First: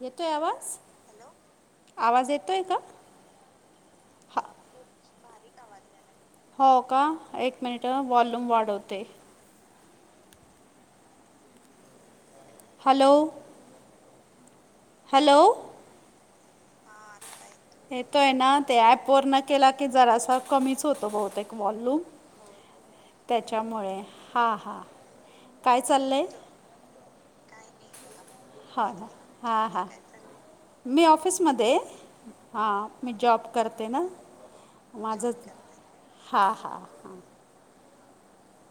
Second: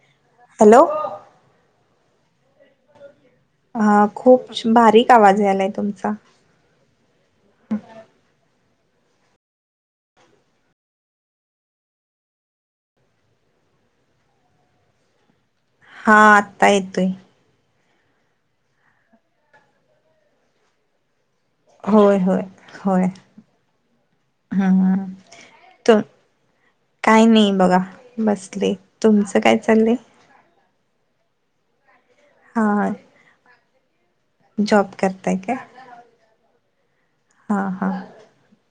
येतोय आवा... हॅलो... आवाज येतोय का? हा... खूप बारीक आवाज यायलाय तुमचा. हो.. का... एक मिनट अ... वॉल्यूम वाढवते. हॅलो.... हॅलो.... हा.... आत्ता येतोय. येतोय ना... ते ऍप वर न केला की जरासा कमीच होतो बहुतेक... वॉल्यूम होय -होय..... होय त्याच्यामुळे... हा -हा हम्म काय त चाललंय? काय नाही बघा... बसले. हा ना तुमचं काय हां हां चाललंय? मी ऑफिसमध्ये आहे. हा मी जॉब करते ना. जॉब माझंच करताय काय हा हा. हा हा.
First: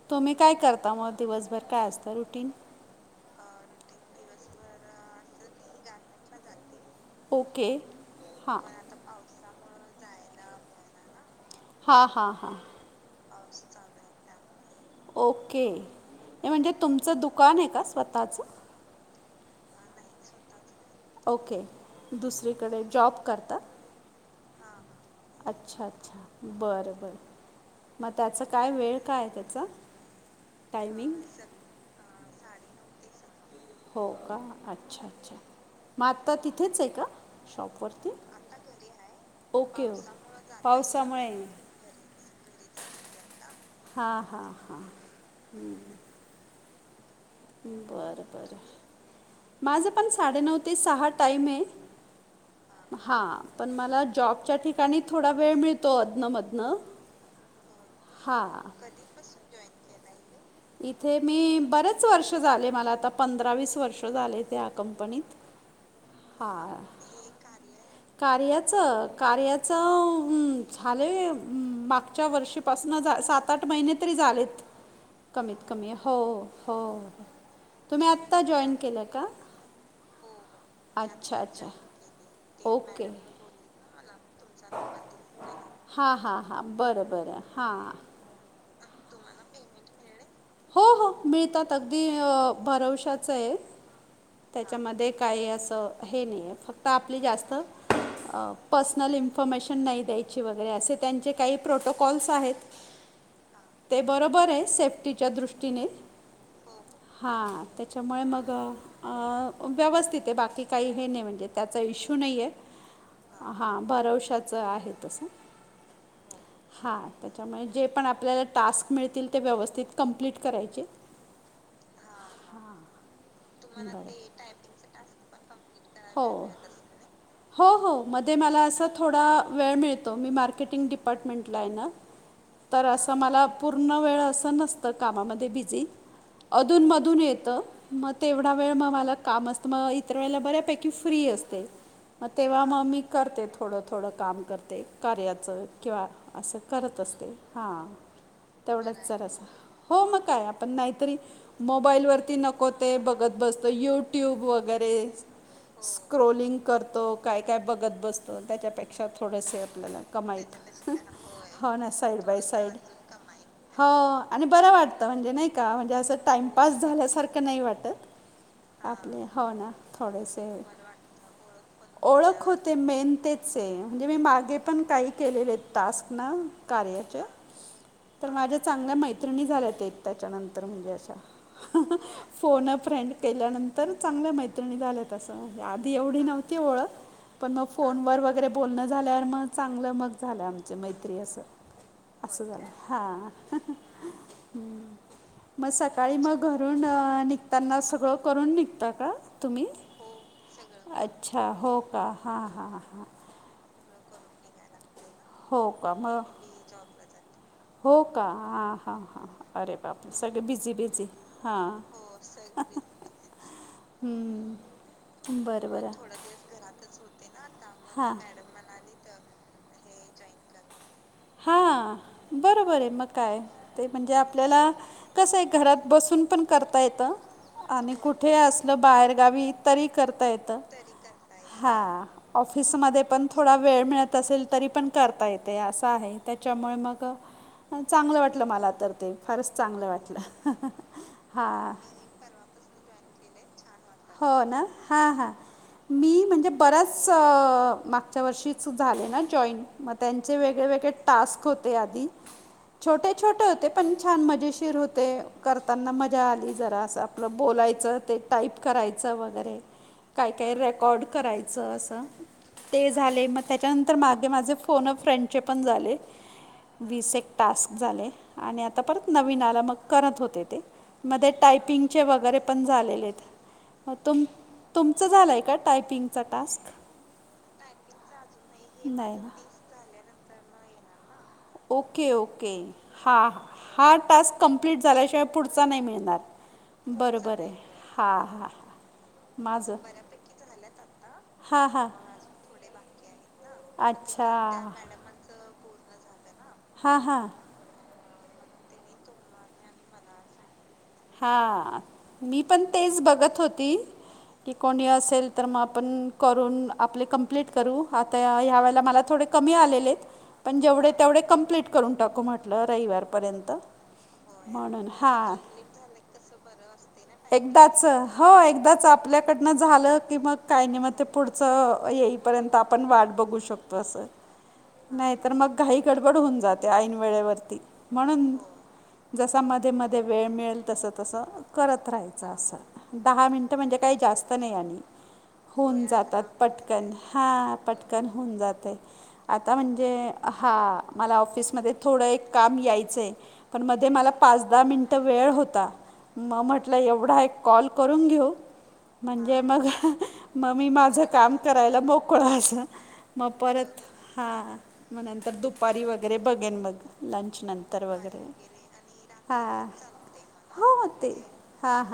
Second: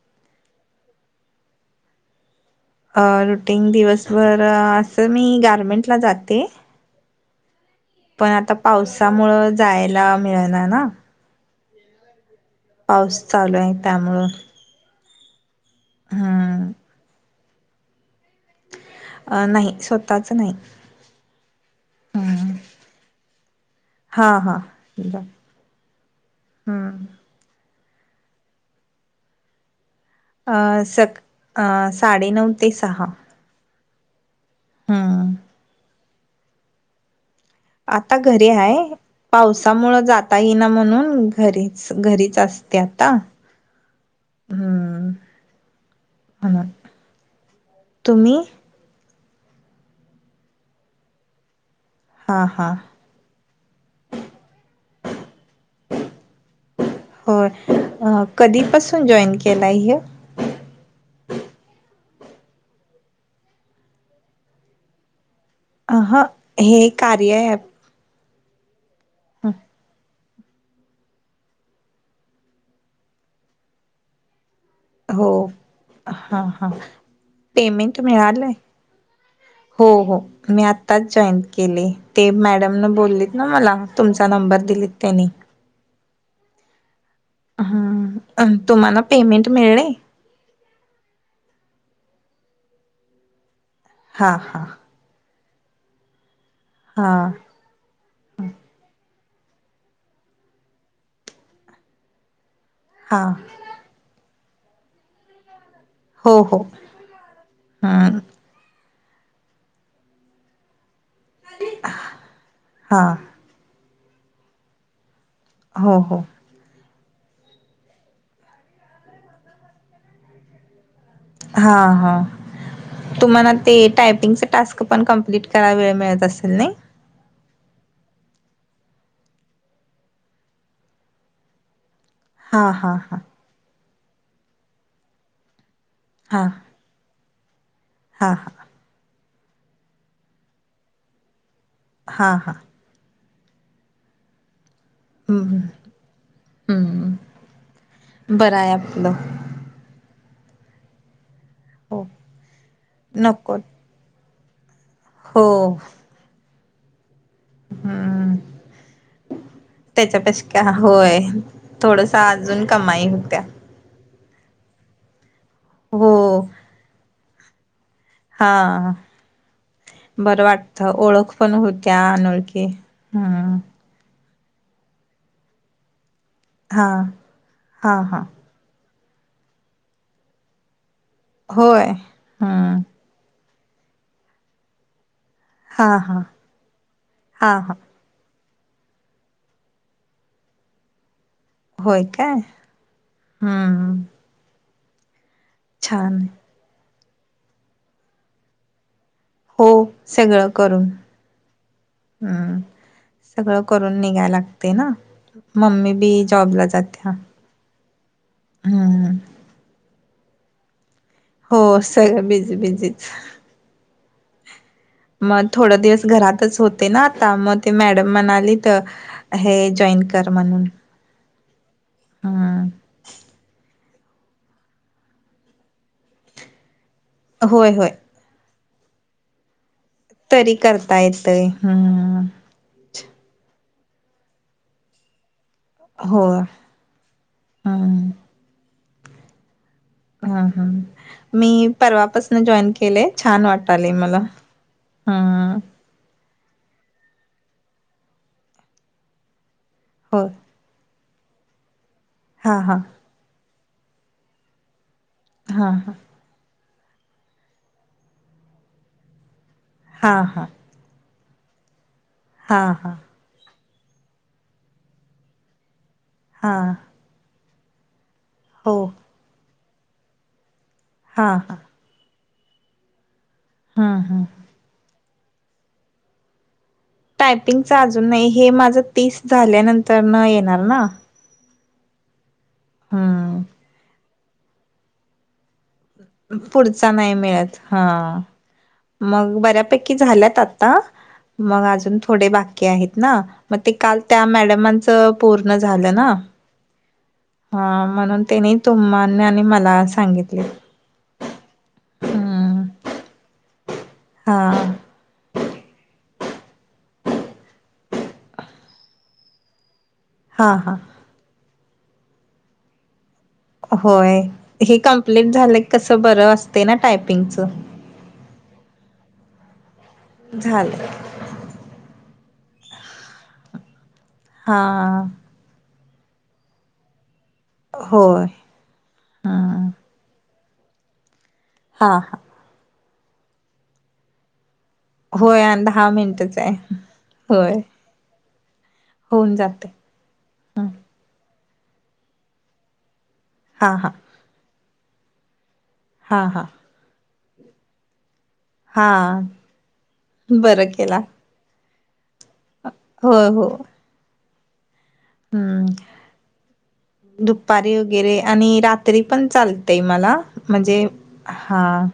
तुम्ही काय करता? मग दिवसभर काय असतं रुटीन? अ रुटीन दिवसभर असं मी गारमेंटला जाते. ओके. पण आता हां पावसामुळं जायला मिळणा ना. हा हा हा. पाऊस चालू आहे त्यामुळं. ओके. हे हम्म म्हणजे तुमचं दुकान आहे का स्वतःचं? अ नाही. स्वतःच नाही. ओके हम्म दुसरीकडे जॉब करता? हा हा. ब अच्छा अच्छा बरं हम्म बरं मग त्याचा काय वेळ काय आहे त्याचा? अ सक अ साडेनऊ ते सहा. सहा. हो का? अच्छा हम्म अच्छा. मग आत्ता तिथेच आहे का? शॉपवरती आता घरी आहे. ओके पावसामुळ जाता ओके येईना पावसामुळं जाता म्हणून येत नाही. पावसामुळे घरीच. घरीच असते आता. हां हां हां हुं. अनर्थ. बरं बर. माझा पण साडेनऊ ते सहा टाईम आहे. हा हा. हा. पण मला जॉबच्या ठिकाणी थोडा वेळ मिळतो अधनं मधनं. होय. अ कधीपासून जॉईन केलाय हे? इथे मी बरेच वर्ष झाले. मला आता पंधरा वीस वर्ष झालेत ह्या कंपनीत. अ हं. हे हां कार्या ॲप कार्याचं? कार्याचं हम् झालेय. हुं मागच्या वर्षीपासनं सात आठ महिने तरी झालेत. हो कमीत कमी. हो हां हां हो. पेमेंट तुम्ही आत्ता मिळालंय जॉईन केलं का? हो हो मी आत्ताच अच्छा जॉईन अच्छा केले. ते तेच मॅडम मॅडमन बोलले बोललेत ना मला, तुमचा नंबर दिलीत त्यांनी. हां हां हां. बरं बरं. हां. ह तुम्हाला पेमेंट मिळले? हो हो. मिळतात. अगदी भरवशाच आहे. हा हा त्याच्यामध्ये काही असं हे नाही आहे फक्त हा आपली जास्त पर्सनल इन्फॉर्मेशन नाही द्यायची वगैरे असे त्यांचे काही प्रोटोकॉल्स आहेत. हा. ते बरोबर आहे सेफ्टीच्या दृष्टीने. हो हो हा. हम्म त्याच्यामुळे मग आ व्यवस्थित आहे बाकी काही हे नाही म्हणजे त्याचा इश्यू नाही आहे. हा हा. भरवशाच आहे तसं. हो हो. हा. त्याच्यामुळे जे पण आपल्याला टास्क मिळतील ते व्यवस्थित कंप्लीट करायचे. हा हा तुम्हाला ते बरं टायपिंगच टास्क पण कम्प्लीट. त्याला वेळ मिळत हो असेल नाही? हो हो मध्ये मला असा थोडा वेळ मिळतो. मी मार्केटिंग डिपार्टमेंटला आहे ना. हा तर हा असं हा मला पूर्ण वेळ असं नसतं. कामामध्ये बिझी. हा. अधून मधून येत. म हा हा तेवढा वेळ म मला काम असत. म इतर वेळेला बऱ्यापेकी फ्री असते. म हा हा तेव्हा म मी करते थोडं थोडं काम करते. हम्म कार्याचं असं करत असते. हम्म हां बरं आहे तेवढंच आपलं असं हो म काय. आपण नाहीतरी हो मोबाईलवरती नको ते बघत नको बसतो. यू ट्यूब वगैरे. हो. स्क्रोलिंग करतो. काय काय बघत हम्म बसतो. त्याच्यापेक्षा थोडंस आपल्याला कमायी. त्याच्यापेक्षा होय हो ना थोडस साईड बाय अजून साईड. कमाई होत्या हो आणि बरं वाटतं म्हणजे नाही का? म्हणजे हो असं टाइमपास झाल्यासारखं नाही वाटत. हा आपले हो ना बरं थोडेसे वाटतं ओळख पण होत ओळख होते मेनतेचे. म्हणजे मी मागे पण काही केलेले टास्क ना. हा कार्याचे. हा हा तर माझ्या चांगल्या मैत्रिणी झाल्या त्या त्याच्यानंतर म्हणजे अशा. होय फोन हम्म फ्रेंड केल्यानंतर चांगल्या मैत्रिणी झाल्या असं! हा आधी हा एवढी नव्हती ओळख. हा पण मग हा फोन वर वगैरे, बोलणं झाल्यावर मग, चांगलं मग झालं आमच मैत्री असं. होय काय असं झालं. हा. हम्म म सकाळी छान मग घरून निघताना सगळं करून निघतं का तुम्ही? हो हो सगळं करून. अच्छा हो का हां हम्म. हां हां सगळं करून निघायला लागतय ना? हो मम्मी का बी मग जॉबला जात्या. हो का हां हां हम्म. हां अरे बाप. सगळे बिझी बिझी. हो हां सगळं बिझी बिझीच. हम्म. मग थोड दिवस घरातच होते ना आता. मग ते मॅडम म्हणाली त हे जॉईन कर म्हणून. हा हम्म बरोबरे. मग काय? ते म्हणजे आपल्याला कसंय. घरात बसून पण करता येत. होय आणि होय कुठ ठे असल बाहेगावी तरी करता येत. तरी करता येतय हा. हम्म ऑफ फिसमध्ये पण थोडा वेळ मिळत असेल. तरी पण करता येत हे आस आहे. हो त्याच्यामुळे मग हम्म चांगलं वाटलं मला तर ते. फारच चांगलं वाटल. हा हा. मी परवापासन जॉईन केलेय. छान वाट टालय मला. हो ना हां हां हम्म. मी म्हणजे बऱ्याच मागच्या वर्षीच झाले ना जॉईन. म हो त्यांचे वेगळे वेगळे टास्क होते आधी. हा हा. छोटे छोटे होते. पण छान मजेशीर होते. हा करताना हा मज मज्जा आली. जरासा आपलं बोलायचं ते टाईप करायचं वगैरे. हा काय हा काय रेकॉर ड करायच अस. हा ते हा झाले म त्याच्यानंतर मागे माझे फोन फ्रेंडचे पण झाले. हा. विसेक टास्क झाले, आणि हो आता परत नवीन आलं, मग करत होते ते. हा मध्ये हा टायपिंगचे वगैरे पण, झालेले येत. हम्म हम्म तुम-तुमचं झालंय का, टायपिंगचा टास्क? टायपिंगच अजून नही, हे माझं नाही तीस ना झाल्यानंतर न, येणार ना? ओके-ओके हां, हम्म हां टास्क कमप्लीट झाल्याशिवाय पुढचा नही मिळणार, पुढचा नाही बरोबर य मिळत हां हा ह. मग बऱ्यापैकी झाल्यात आता, मग हां हां अजून थोडे, बाकी आहेत ना? म ते काल, त्या मॅडमांच पूर्ण झालं ना. हा हां. हा म्हणून तेने, तुमनी आणि मला सांगितले. हां, मी हम्म पण तेच बघत होती, हा की कोणी असेल तर म आपण करून, आपले कमप्लीट करू, आता ह्या वेळेला मला, थोडे कमी आलेले येत. हा पण हा जेवढे, तेवढे कंप्लीट करून टाकू म्हटलं, रविवारपर्यं होय, हे कंप्लीट झालं कि, कस बरं असते ना, टायपिंग. एकदाचं, हो एकदाच आपल्याकडनं झालं की, मग काय नही, झालं मग ते पुढचं येईपर्यंत, आपण वाट बघू शकतो, असं हां. तर मग, घाई गडबड होऊन जाते, ऐन वेळेवरती, होय म्हणून जसा हम्म मध्ये-मध्ये वेळ मिळेल, तस-तस करत हा हा राहायचं असं. दहा मिनिटं म्हणजे, काही जास्त नाही आणि होय आणि होऊन दहा जातात मिनिटच आहे पटकन, होय हां पटकन होऊन जातय. होऊन आता जाते म्हणजे, हां मला ऑफिसमध्ये थोडं, एक काम यायचं य, पण हा मध्ये हा मला पाच दहा मिनटं वेळ होता, हा म हा म्हटलं एवढा, एक कॉल करून घेऊ. हा म्हणजे मग, मी बरं मग माझ केला काम करायला मोकळ असं, म होय हो परत म नंतर हम्म दुपारी वगैरे, बघेन मग, लंच दुपारी नंतर वगैरे, आणि रात्री पण हां. चालतय मला हो म्हणजे ते हां,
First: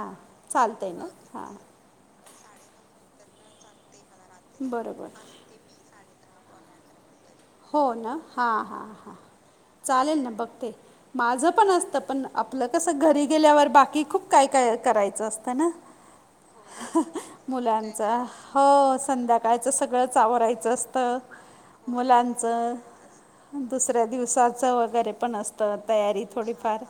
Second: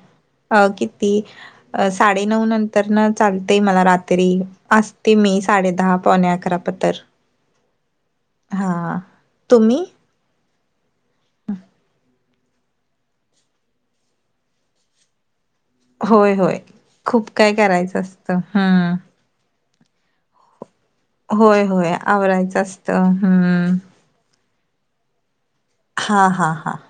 अ चालतंय ना किती? हां अ साडे नऊ नंतर ना, चालतय मला रात्री, बरोबर असते मी. साडे दहा पाऊणे अकरा, पत्तर हो न, हां हां हां, तुम्ही चालेल ना बघते, माझं पण असतं, पण आपलं कस, घरी गेल्यावर बाकी, खूप काय-काय करायचं असतं ना? होय होय खूप काय करायचं मुलांचा, असतं हो हम्म संध्याका ळचं, सगळंच आवरायच अस होय होय आवरा चं दुसऱ्या दिवसाच, वगैरे पण अस त तयारी हा हा हा थोडीफार,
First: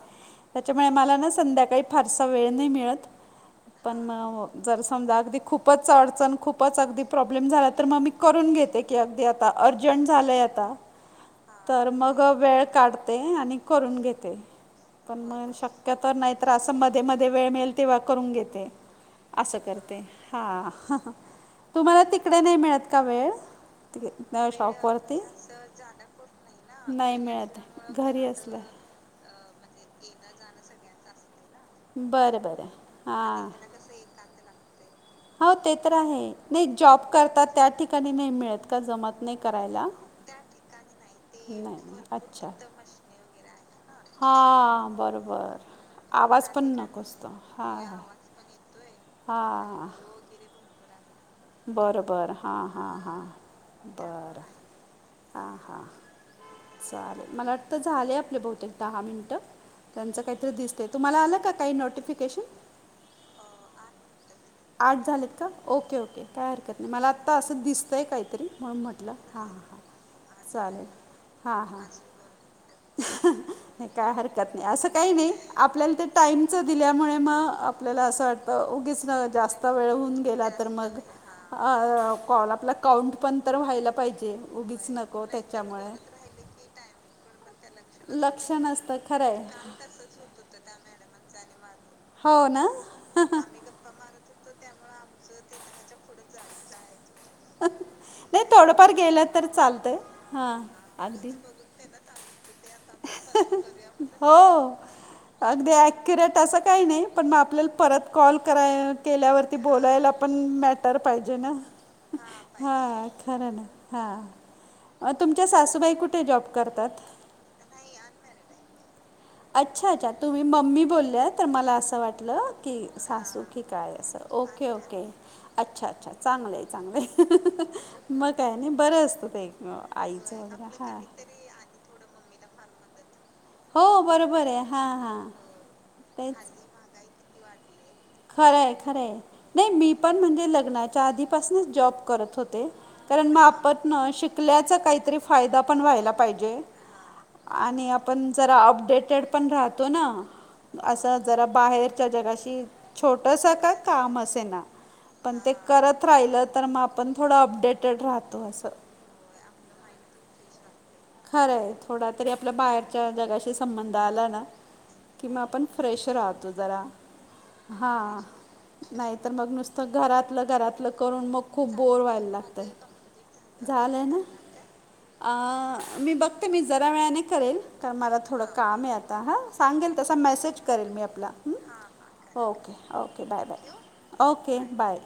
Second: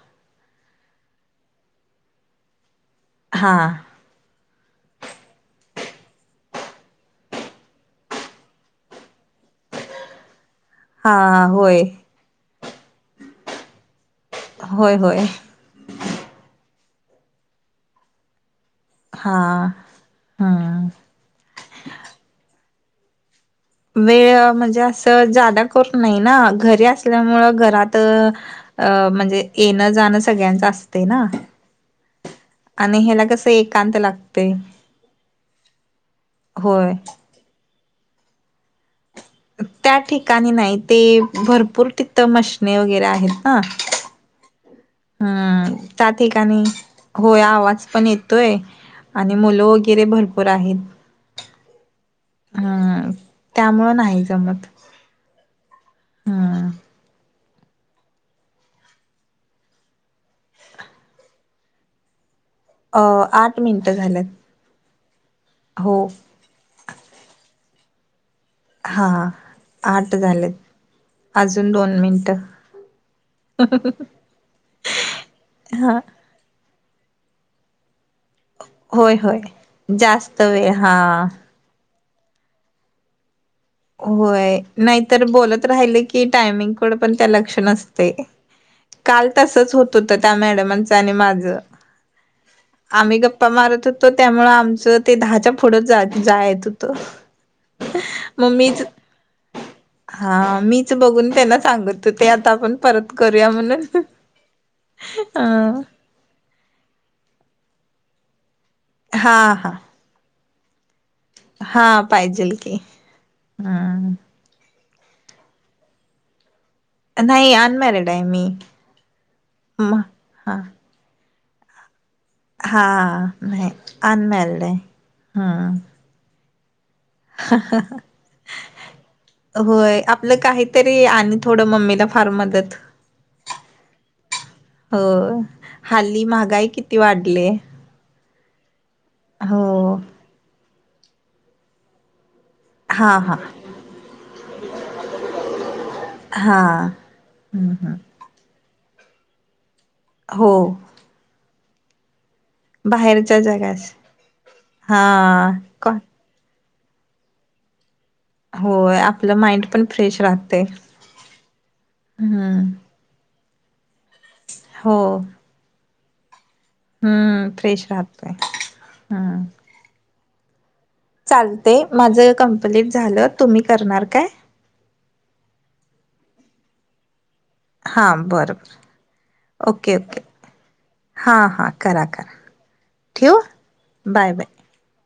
त्याच्यामुळे माला ना, संध्याकाळी फारसा वेळ नही मिळत. हां. पण मं, जर समजा, अगदी खूपच अडचण, खूपच अगदी प्रॉब्लेम झाला, तर मग मी करून घेते की, अगदी आता अर्जंट झालंय आता, हा होय तर मग वेळ काढते, आणि करून घेते. होय पण होय मग शक्य तर, नाही तर, असं मध्ये-मध्ये वेळ मिळेल, तेव्हा करून घेते. हा असं करते, हां हम्म तुम्हाला तिकड नही मिळत का, वेळ? वेळ तिकडे म्हणजे, अस त शॉपवरती जादा करून नही ना, घरी नाही असल्यामुळं, मिळत घरात घरी असलं अ म्हणजे येण जाणं सगळ्यांच असत ना, बरं बरं आणि ह्याला कस हां एक कांत लागतय हो ते तर आहे, नाही जॉब करता त्या ठिकाणी नाही मिळत का, जमत नही का? त्या ठिकाणी नाही ते, भरपूर नाही तित मशनी वगैरे आहेत ना हा हम्म, त्या ठिकाणी असतो होय हां आवाज हां पण येतोय आणि मुल वैगेरे भरपूर आहेत. बर बर, हा हा, हम्म हा, त्यामुळं नाही बर जमत हा हा हम्म चालेल मला वाटत, झालेय बहुतेक दहा मिनिट? त्यांच काहीतरी दिसतय, तुम्हाला आल का काही नोटिफिकेशन? अ आठ मिनिट झाल्यात. आठ झालेत का? ओके हो ओके काय हरकत नयी, मला आत्ता अस दिसतये काहीतरी. म्हणून हा म्हटलं हा, हां हां आट झाले हां चालेल हां अजून हां दोन मिनिट काय हरकत नयी अस कायी नयी, आपल्याला हा ते टाईम दिल्यामुळे म आपल्याला अस वाटत उगीच होय होय जास्त वेळ होऊन जास्त गेला, तर वेळ मग? हा कॉल आपला काउंट पण तर व्हायला पाहिजे, उगीच नको त्याच्यामुळे क टाइमिंग कडे पण त्या लक्ष नसतय लक्ष नसतं खरं काल आहे तसच हो हो त्या मॅडमाच आणि माझ हो ना आम्ही गप्पा मारत होत त्यामुळ आमच दहाच्या पुढच जायेच होत नाही थोडफार गेल तर चालत, हा मीच बघून अगदी त्यांना सांगत ओते आता आपण परत करूयात म्हणून, अ अक्युरेट अस काही नही पण मग आपल्याला परत कॉल कराय हा केल्यावरती हा बोलायला पण मॅटर पाहिजे ना, हा पाहिजेल की हा खर ना, हम्म हा तुमच्या सासूबाई कुठे जॉब करतात? नाही अनमॅरिड आहे मी. अच्छा म अच्छा तुम्ही हा मम्मी बोलल्यात तर मला अस वाटत की हा सासू की नाही काय? अस अनमॅरिड ओके आहे. ओके हम्म अच्छा अच्छा चांगलये चांगलये, मग काय? नाही बर असत ते एक होय आईच आपलं काहीतरी आणि थोड मम्मीला फार मदत हो, बरोबर आहे. हां, हो हां. हल्ली ते महागाई किती वाढलिये खरये खरये, नाही मी हो. पण म्हणजे लग्नाच्या आधीपासनच जॉब करत होते हा कारण हा मग आपणन शिकल्याचा काहीतरी फायदा पण व्हायला पाहिजे हा हम्म आणि हम्म आपण जरा अपडेटेड पण राहतो ना, हो. अस जरा बाहेरच्या जगाशी बाहेरच्या छोटस का जगास काम असे ना, हा पण ते कोण करत राहिल तर मग आपण थोड अपडेटेड राहत होय आपल माइंड पण फ्रेश राहतय खरये, थोडा तरी आपल्या हम्म बाहेरच्या जगाशी संबंध आला ना हो. कि मग आपण फ्रेश राहतो जरा हम्म फ्रेश हा राहतोय नाही तर हम्म. मग नुसत घरातल घरात आपल करून मग खूप चालते बोर व्हायला माझं लागतय, कंप्लीट झालं तुम्ही झालय करणार ना काय? अ मी बघते मी जरा वेळाने करेल कार हां मला थोड बरं बरं कामये आता हा, ओके सांगेल तसा ओके. मेसेज करेल मी आपला हां हां करा करा ओके, ओके ठेवू bye bye, bye bye. Okay bye